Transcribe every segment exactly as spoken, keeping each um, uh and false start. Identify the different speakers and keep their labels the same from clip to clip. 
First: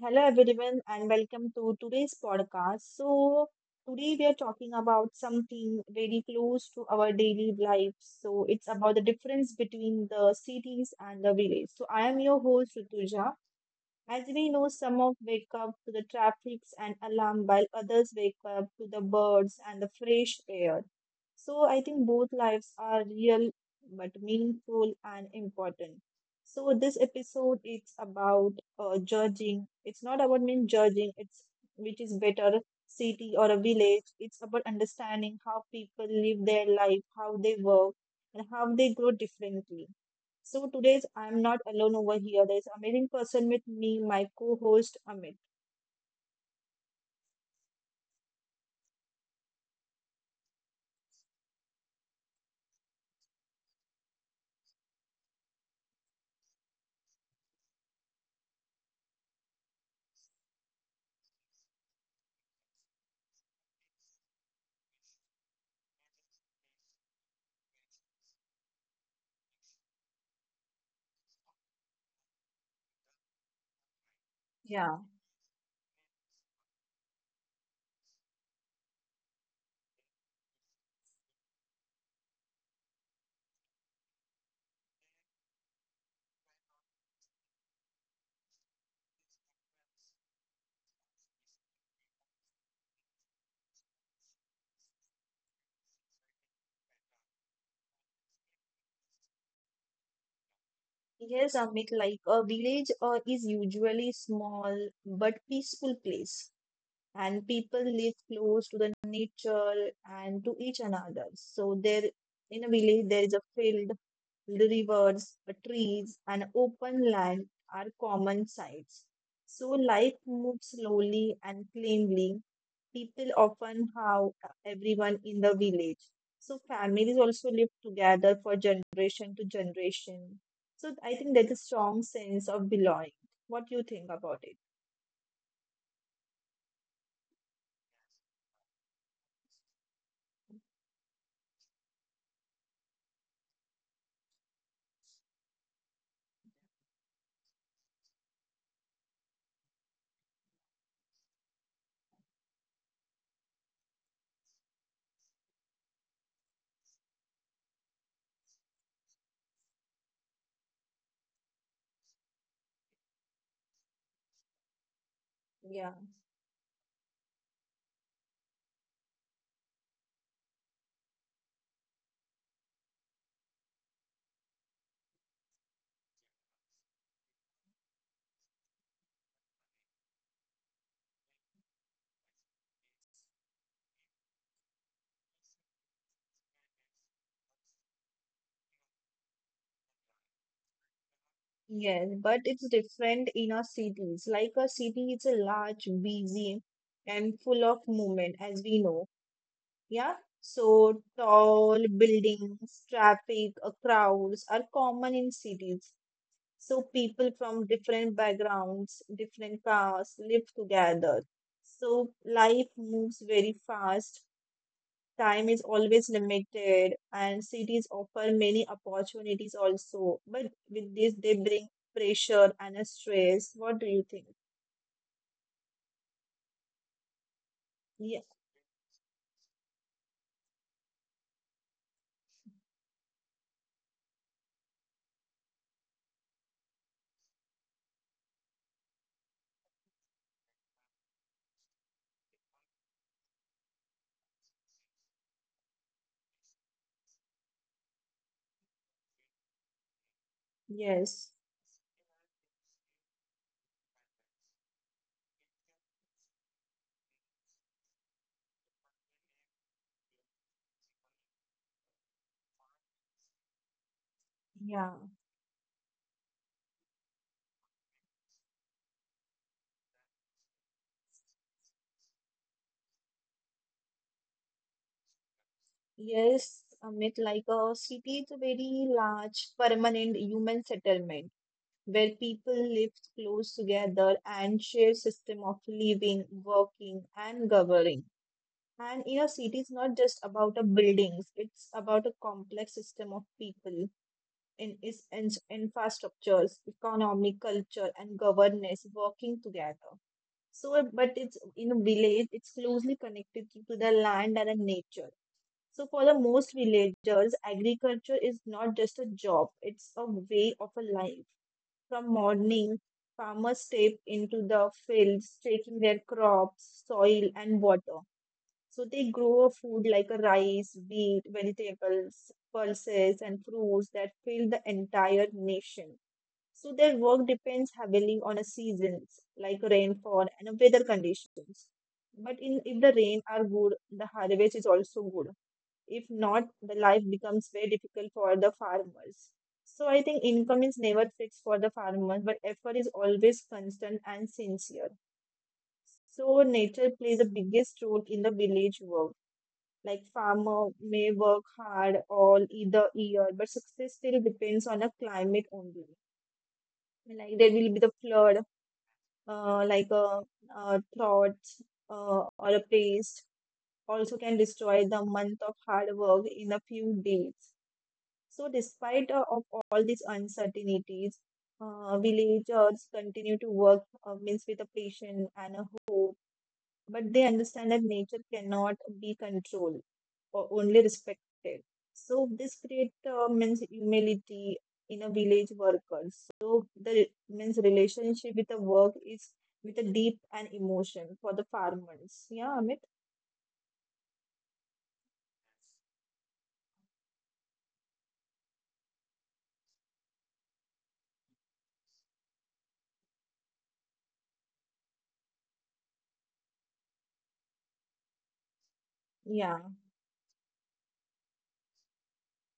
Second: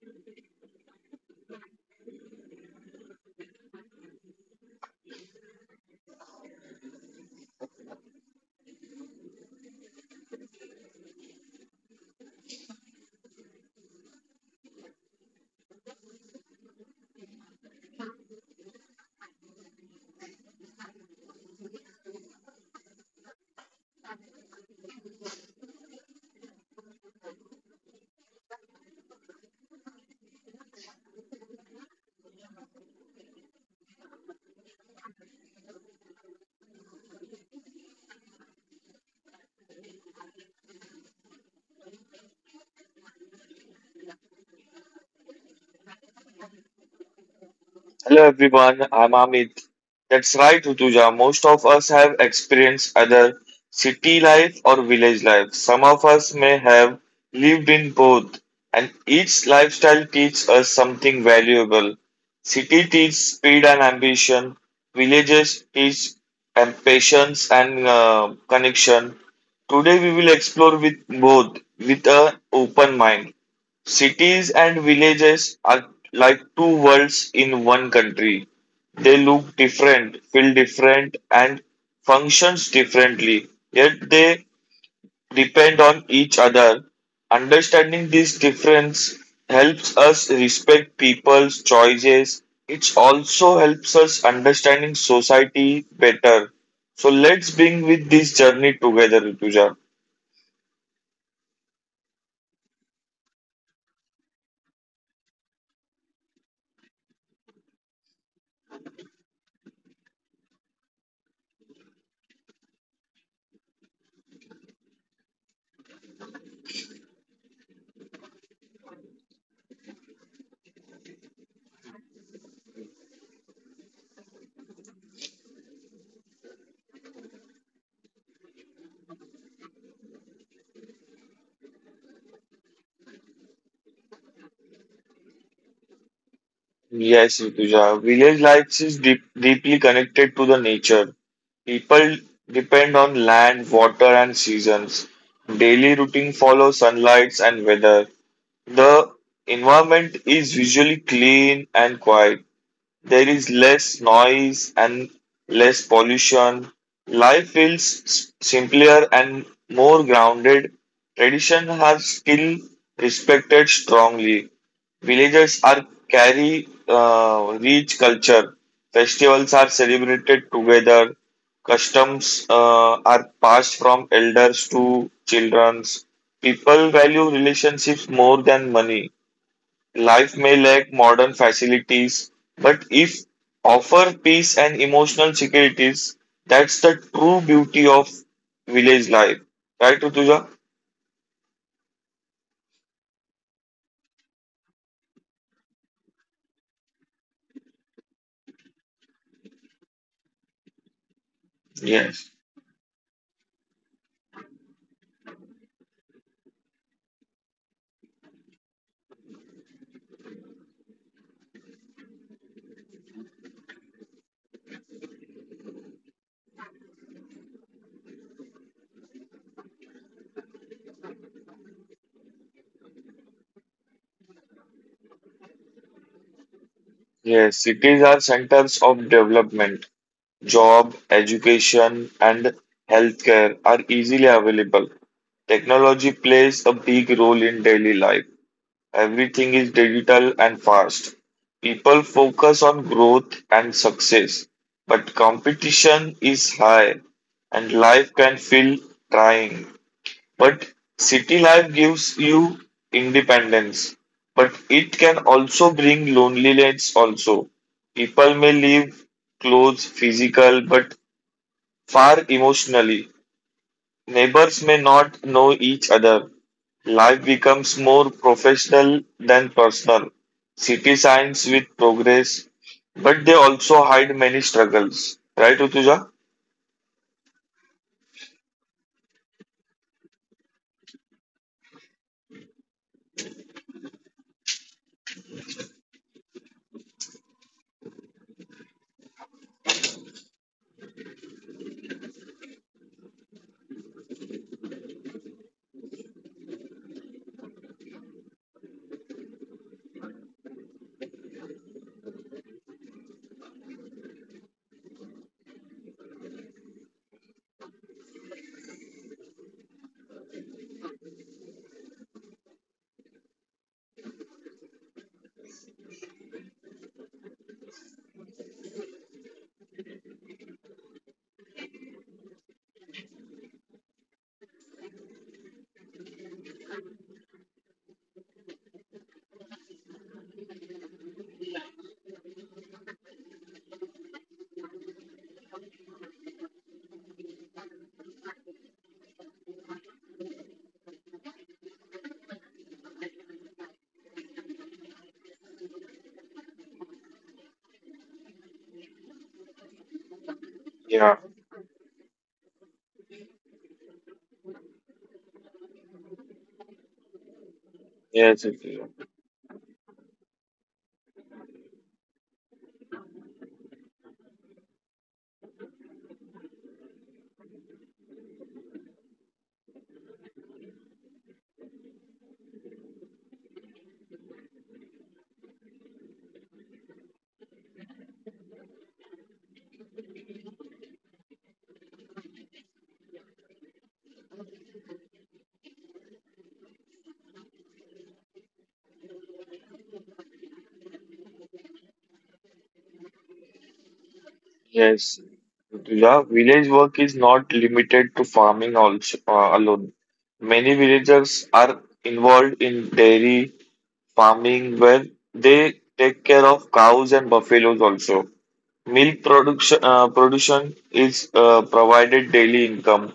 Speaker 1: Hello everyone and welcome to today's podcast. So today we are talking about something very close to our daily life. So it's about the difference between the cities and the village. So I am your host Rutuja as we know, some of wake up to the traffics and alarm, while others wake up to the birds and the fresh air. So I think both lives are real but meaningful and important. So this episode is about uh, judging. It's not about mean judging. It's which is better city or a village. It's about understanding how people live their life, how they work, and how they grow differently. So today's I'm not alone over here. There's amazing person with me, my co-host Amit.
Speaker 2: Hello everyone, I'm Amit. That's right, Rutuja. Most of us have experienced either city life or village life. Some of us may have lived in both, and each lifestyle teaches us something valuable. City teaches speed and ambition, villages teach um, patience and uh, connection. Today we will explore with both with an open mind. Cities and villages
Speaker 1: Yeah.
Speaker 2: are like two worlds in one country. They look different, feel different, and functions differently, yet they depend on each other. Understanding this difference helps us respect people's choices. It also helps us understanding society better. So let's bring with this journey together, Rituja.
Speaker 1: Yes, Amit, like a village uh, is usually small but peaceful place, and people live close to the nature and to each another. So there, in a village, there is a field, rivers, uh, trees, and open land are common sights. So life moves slowly and cleanly, people often have everyone in the village. So families also live together for generation to generation. So I think there's a strong sense of belonging. What do you think about it?
Speaker 2: Yes, Rituja. Village life is deep, deeply connected to the nature. People depend on land, water, and seasons. Daily routine follows sunlight and weather. The environment is usually clean and quiet. There is less noise and less pollution. Life feels s- simpler and more grounded. Tradition are still respected strongly. Villages are carry
Speaker 1: Yeah.
Speaker 2: uh, rich culture. Festivals are celebrated together. Customs uh, are passed from elders to children. People value relationships more than money. Life may lack modern facilities, but if offer peace and emotional securities, that's the true beauty of village life. Right, Rutuja?
Speaker 1: Yes, but it's different in our cities. Like a city, it's a large, busy, and full of movement, as we know. Yeah, so
Speaker 2: Yes.
Speaker 1: tall buildings, traffic, uh, crowds are common in cities. So people from different backgrounds, different castes live together. So life moves very fast. Time is always limited, and cities offer many opportunities also. But with this, they bring pressure and a stress. What do you think?
Speaker 2: Yes, cities are centers of
Speaker 1: Yeah.
Speaker 2: development. Job, education, and healthcare are easily available. Technology plays a big role in daily life. Everything is digital and fast. People focus on growth and success, but competition is high and life can feel trying. But city life gives
Speaker 1: Yes.
Speaker 2: you independence, but it can also bring loneliness also. People may live close physical but far emotionally. Neighbors may not know
Speaker 1: Yeah.
Speaker 2: each other. Life becomes more professional than personal. City signs with progress, but they also hide many struggles. Right, Utuja?
Speaker 1: Yes. Amit, like a city is a very large permanent human settlement where people live close together and share system of living, working, and governing. And in a city, it's not just about a buildings; it's about a complex system of people in its in- infrastructures, economic, culture, and governance working together. So, uh, but it's in a village, it's closely connected to the land and the nature. So, for the most villagers, agriculture is not just a job; it's a way of a life from morning, farmers step into the fields, taking their crops, soil, and water. So they grow food like a rice, wheat, vegetables, pulses, and fruits that fill the entire nation. So their work depends heavily on a seasons like rainfall and weather conditions. But in if the rain are good, the harvest is also good. If not, the life becomes very difficult for the farmers. So I think income is never fixed for the farmer, but effort is always constant and sincere. So nature plays the biggest role in the village work. Like
Speaker 2: Yeah.
Speaker 1: farmer may work hard all either year, but success still depends on a climate only. Like there
Speaker 2: Yes,
Speaker 1: will be the
Speaker 2: Utuja.
Speaker 1: flood, uh, like a, uh thoughts uh, or a place also can destroy the month of hard work in a few days. So, despite uh, of all these uncertainties, uh, villagers continue to work uh, means with a patience and a hope but they understand that nature cannot be controlled or only respected. So this creates uh, means humility in a village workers. So the means relationship with the work is with a deep and emotion for the farmers. Yeah, Amit.
Speaker 2: Yes. Utuja, village work is not limited to farming also, uh, alone. Many villagers are involved in dairy, farming where they take care of cows and buffaloes also. Milk production, uh,
Speaker 1: Yeah,
Speaker 2: production is uh, provided daily income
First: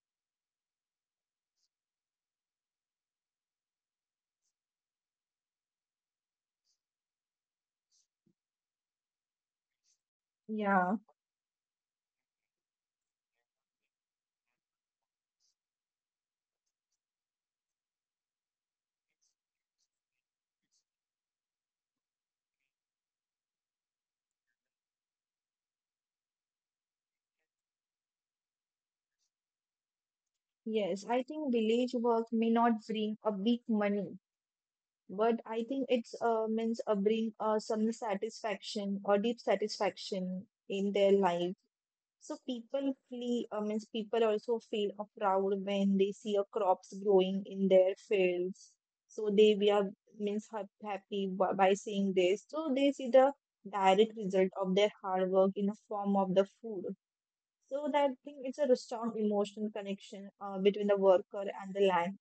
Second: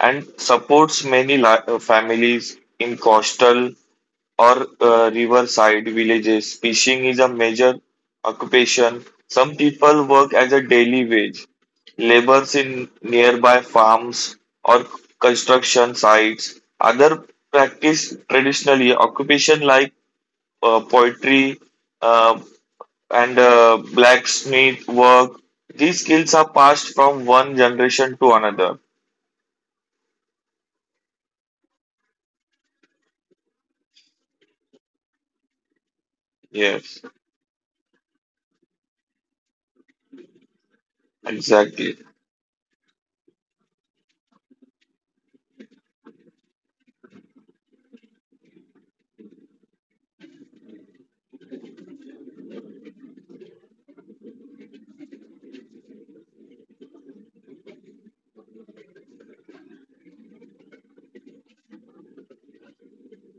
Speaker 2: and supports many li- uh, families in coastal or uh, riverside villages. Fishing is a major occupation. Some people work as a
Speaker 1: yeah,
Speaker 2: daily wage, labors in nearby farms or construction sites. Other practice traditionally occupation like uh, poetry, uh, and uh, blacksmith work. These skills are passed from one generation to another.
Speaker 1: yes. I think village work may not bring a big money, but I think it's uh, means
Speaker 2: Yes,
Speaker 1: uh, bring uh, some satisfaction or deep satisfaction in their life.
Speaker 2: exactly.
Speaker 1: So people feel, I means people also feel a proud when they see a crops growing in their fields. So they we are means ha- happy by, by seeing this. So they see the direct result of their hard work in the form of the food. So that thing it's a strong emotional connection uh, between the worker and the land.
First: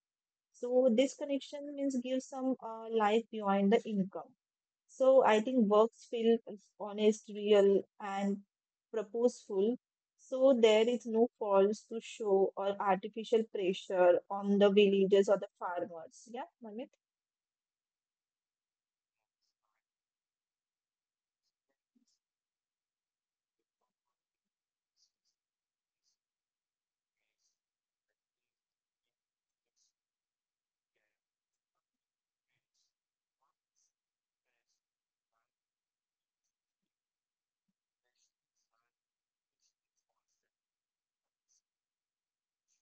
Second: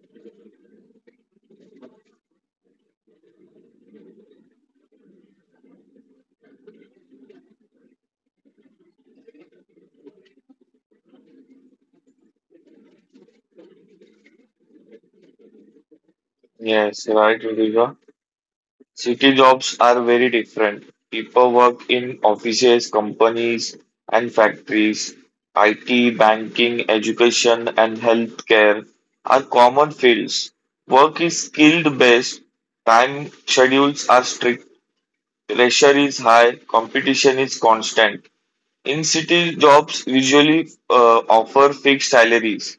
Speaker 1: So this connection means gives some uh, life behind the income. So I think works feel honest, real, and purposeful. So there is no false to show or artificial pressure on the villagers or the farmers. Yeah, Mamit?
Speaker 2: Yes, right, Vidya. City jobs are very different. People work in offices, companies, and factories. I T, banking, education, and healthcare are common fields. Work is skilled based. Time schedules are strict, pressure is high, competition is constant. In city, jobs usually uh, offer fixed salaries.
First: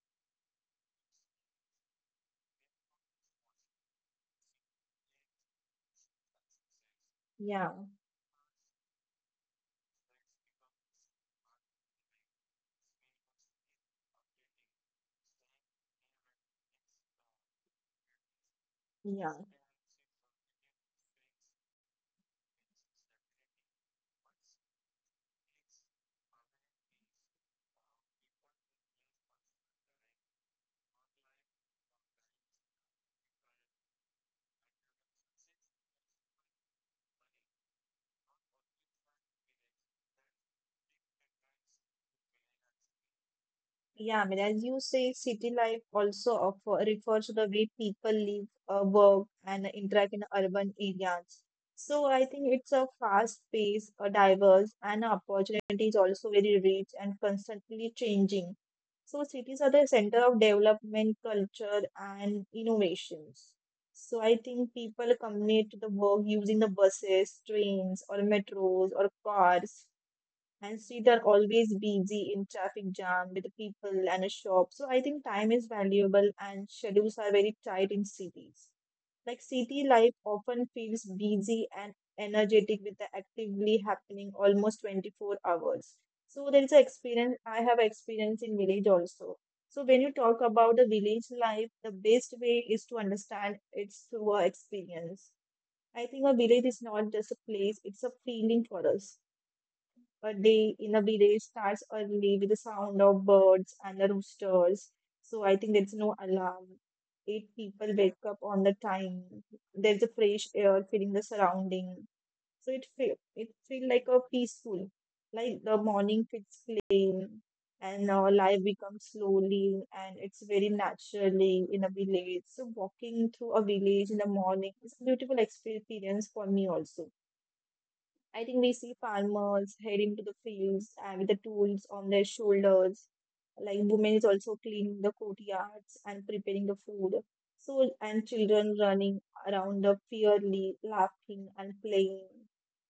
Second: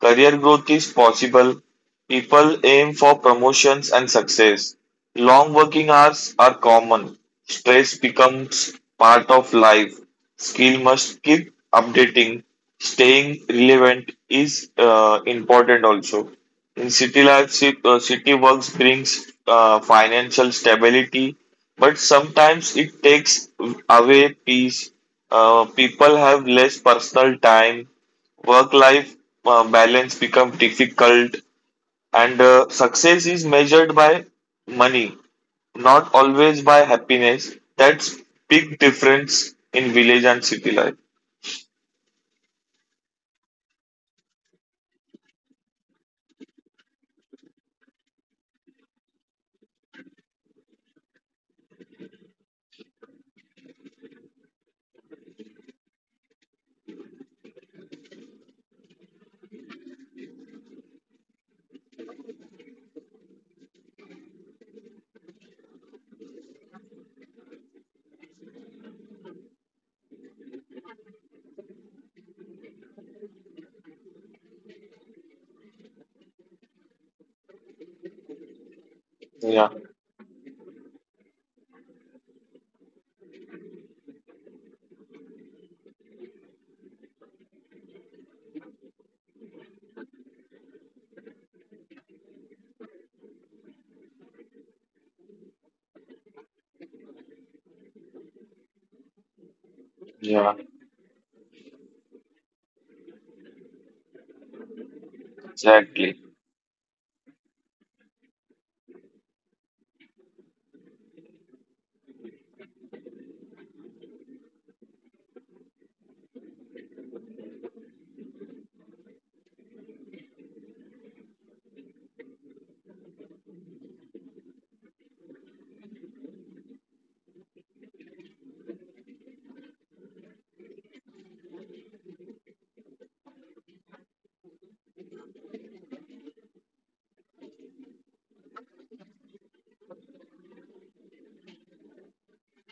Speaker 2: Career growth is possible. People aim for promotions and success. Long working hours are common.
Speaker 1: Yeah,
Speaker 2: Stress becomes part of life. Skill must keep updating. Staying relevant is uh, important also. In city life, ci- uh, city works brings
Speaker 1: yeah.
Speaker 2: uh, financial stability, but sometimes it takes away peace. Uh, people have less personal time, work life uh, balance become difficult, and uh, success is measured by money, not always by happiness. That's big difference in village and city life.
Speaker 1: Yeah, I mean, as you say, city life also offer, refers to the way people live, uh, work, and interact in urban areas. So I think it's a fast pace, a diverse, and opportunity is also very rich and constantly changing. So cities are the center of development, culture, and innovations. So I think people commute to the work using the buses, trains, or metros, or cars and streets are always busy in traffic jam with people and a shop. So I think time is valuable and schedules are very tight in cities. Like city life
Speaker 2: Yeah,
Speaker 1: often feels busy and energetic with the actively happening almost twenty-four hours. So there is a experience I have experience in village also. So when you talk about the village life, the best way is to understand it's through our experience. I think a village is not just a place, it's a feeling for us. A day in a village
Speaker 2: yeah,
Speaker 1: starts early with the sound of birds and the roosters. So I think there's no alarm.
Speaker 2: exactly.
Speaker 1: Eight people wake up on the time. There's a fresh air filling the surrounding. So it feel it feel like a peaceful, like the morning feels clean and our life becomes slowly and it's very naturally in a village. So walking through a village in the morning is a beautiful experience for me also. I think we see farmers heading to the fields and with the tools on their shoulders. Like women is also cleaning the courtyards and preparing the food. So and children running around the fairly laughing and playing.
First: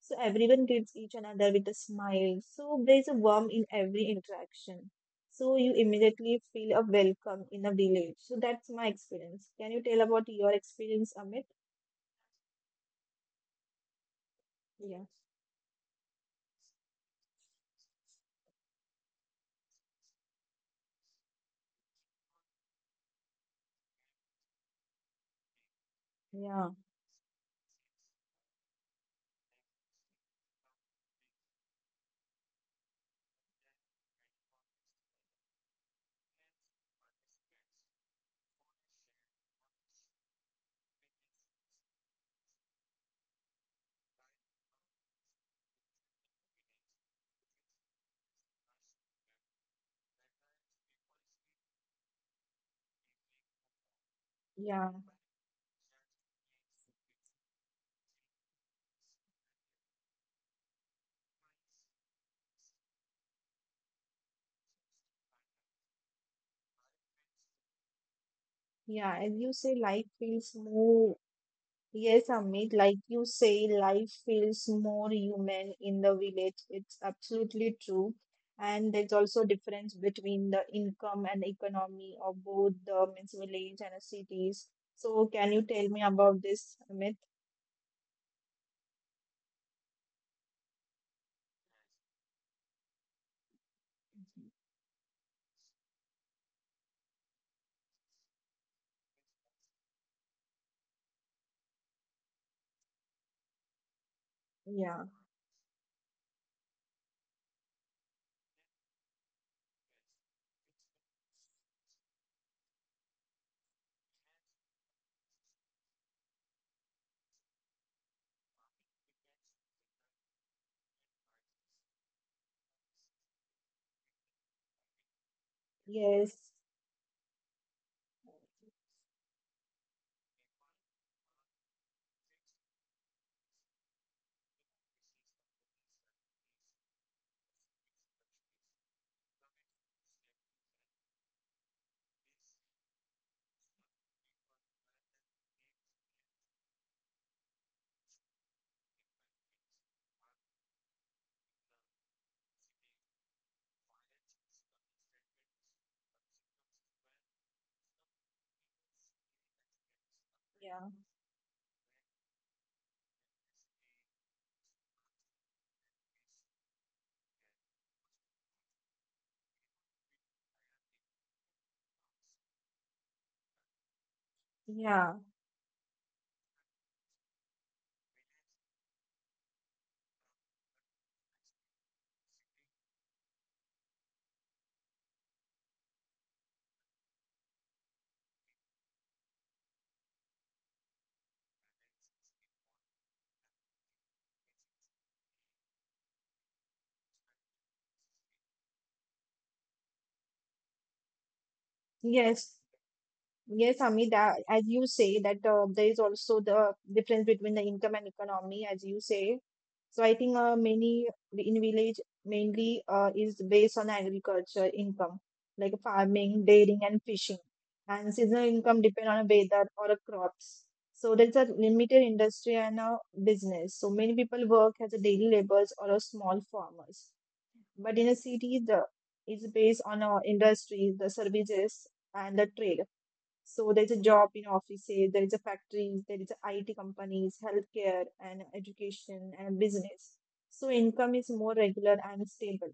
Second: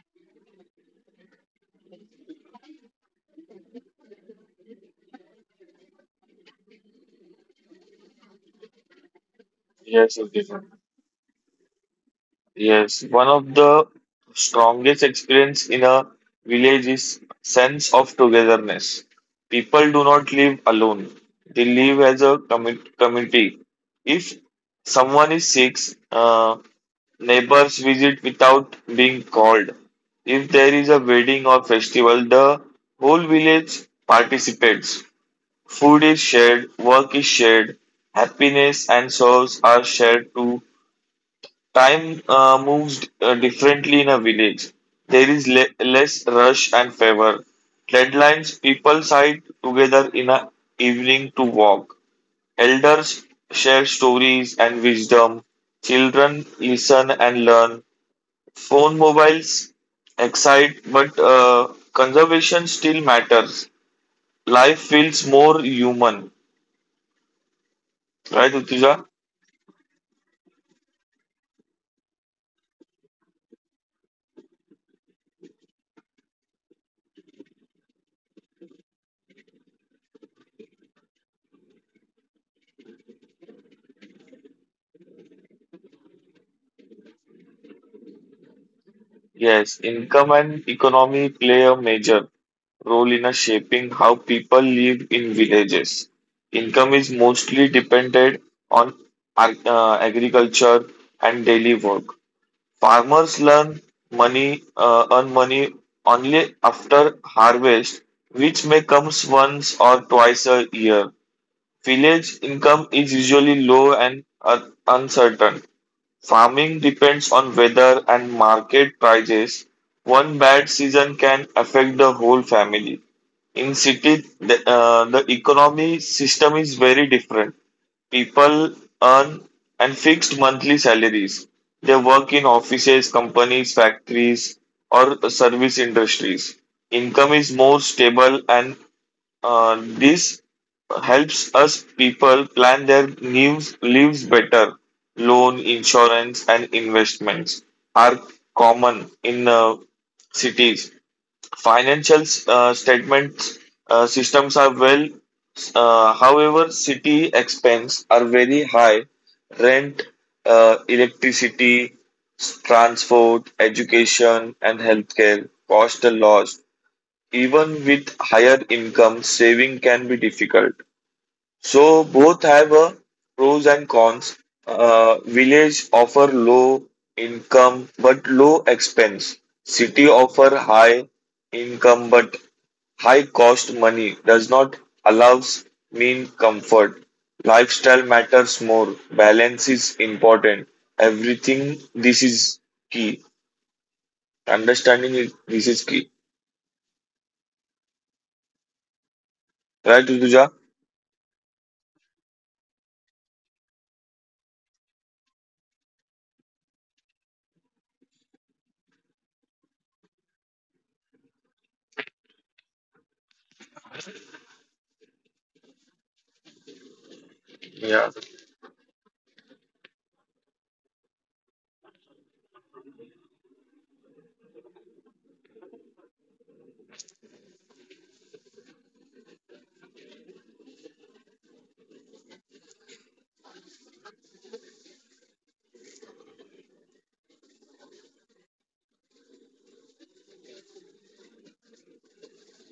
Speaker 1: So everyone greets each another with a smile. So there's a warmth in every interaction. So you immediately feel a welcome in a village. So that's my experience. Can you tell
Speaker 2: Yes,
Speaker 1: about
Speaker 2: okay.
Speaker 1: your experience, Amit?
Speaker 2: Yes, one of the strongest
Speaker 1: Yeah,
Speaker 2: experience in a village is sense of togetherness. People do not live alone. They live as a commu- community. If someone is sick, uh,
Speaker 1: yeah,
Speaker 2: neighbors visit without being called. If there is a wedding or festival, the whole village participates. Food is shared, work is shared, happiness and sorrows are shared too. Time uh, moves uh, differently in a village. There is le less rush and favor. Deadlines, people side together in a evening to walk. Elders share stories
Speaker 1: yeah.
Speaker 2: and wisdom. Children listen and learn. Phone mobiles excite, but uh, conservation still matters. Life feels more human. Right,
Speaker 1: Yeah,
Speaker 2: Utuja?
Speaker 1: as you say, life feels more, yes, Amit, like you say, life feels more human in the village. It's absolutely true. And there's also difference between the income and economy of both the means village and the cities. So can you tell me about this, Amit?
Speaker 2: Yes, income and economy play a major role in a shaping how people live in villages. Income is mostly dependent on ar- uh, agriculture and daily work. Farmers learn money,
Speaker 1: Yeah.
Speaker 2: uh, earn money only after harvest, which may comes once or twice a year. Village income is usually low and uh, uncertain. Farming depends on weather and market prices. One bad season can affect the whole family. In city, the, uh, the economy
Speaker 1: Yes.
Speaker 2: system is very different. People earn and fixed monthly salaries. They work in offices, companies, factories, or service industries. Income is more stable and uh, this helps us people plan their new lives better. Loan, insurance, and investments are common in uh, cities. Financial uh, statements uh, systems are well. Uh, however, city expense are very high. Rent,
Speaker 1: Yeah.
Speaker 2: uh, electricity, transport, education, and healthcare cost a lot. Even with higher income, saving can be difficult. So both have a pros and cons.
Speaker 1: Yeah.
Speaker 2: Uh, village offer low income but low expense. City offer high income but high cost, money does not allows mean comfort. Lifestyle matters more. Balance is important. Everything this is key. Understanding it, this is key. Right, Uduja?
Speaker 1: Yes. Yes, Amit, that as you say that uh, there is also the difference between the income and economy, as you say. So I think uh, many in village mainly uh, is based on agriculture income, like farming, dairying, and fishing. And seasonal
Speaker 2: Yeah,
Speaker 1: income depend on weather or a crops. So there's a limited industry and a business. So many people work as a daily laborers or a small farmers. But in a city, the it's based on uh, industries, the services, and the trade. So there's a job in offices, there is a factories, there is a I T companies, healthcare, and education and business. So income is more regular and stable.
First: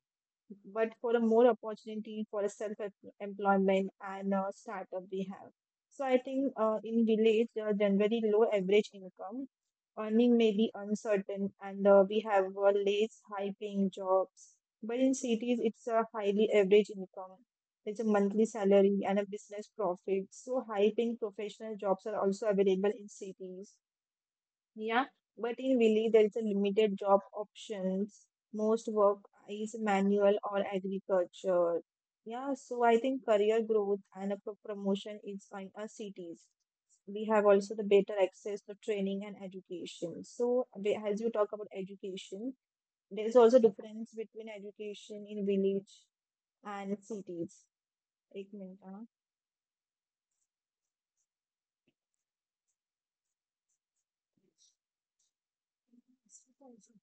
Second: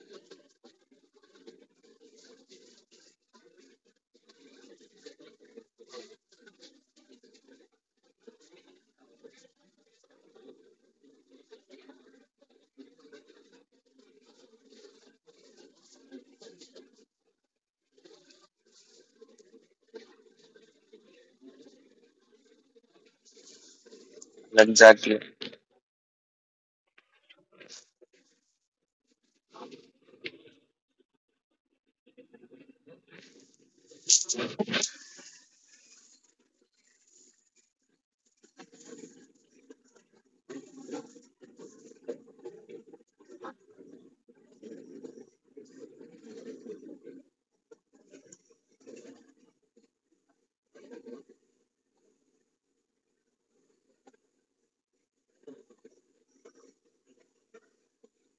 Speaker 1: But for a more opportunity for a self-employment and a startup we have. So I think uh, in village there are generally low average income, earning may be uncertain, and uh, we have uh, less high-paying jobs. But in cities, it's a highly average income there's a monthly salary and a business profit. So high-paying professional jobs are also available in cities.
Speaker 2: exactly.
Speaker 1: Yeah, but in village there is a limited job options. Most work is manual or agriculture. Yeah, so I think career growth and a pro- promotion is in our cities. We have also the better access to training and education. So we- as you talk about education, there is also difference between education in village and cities. एक minute हाँ 是在做。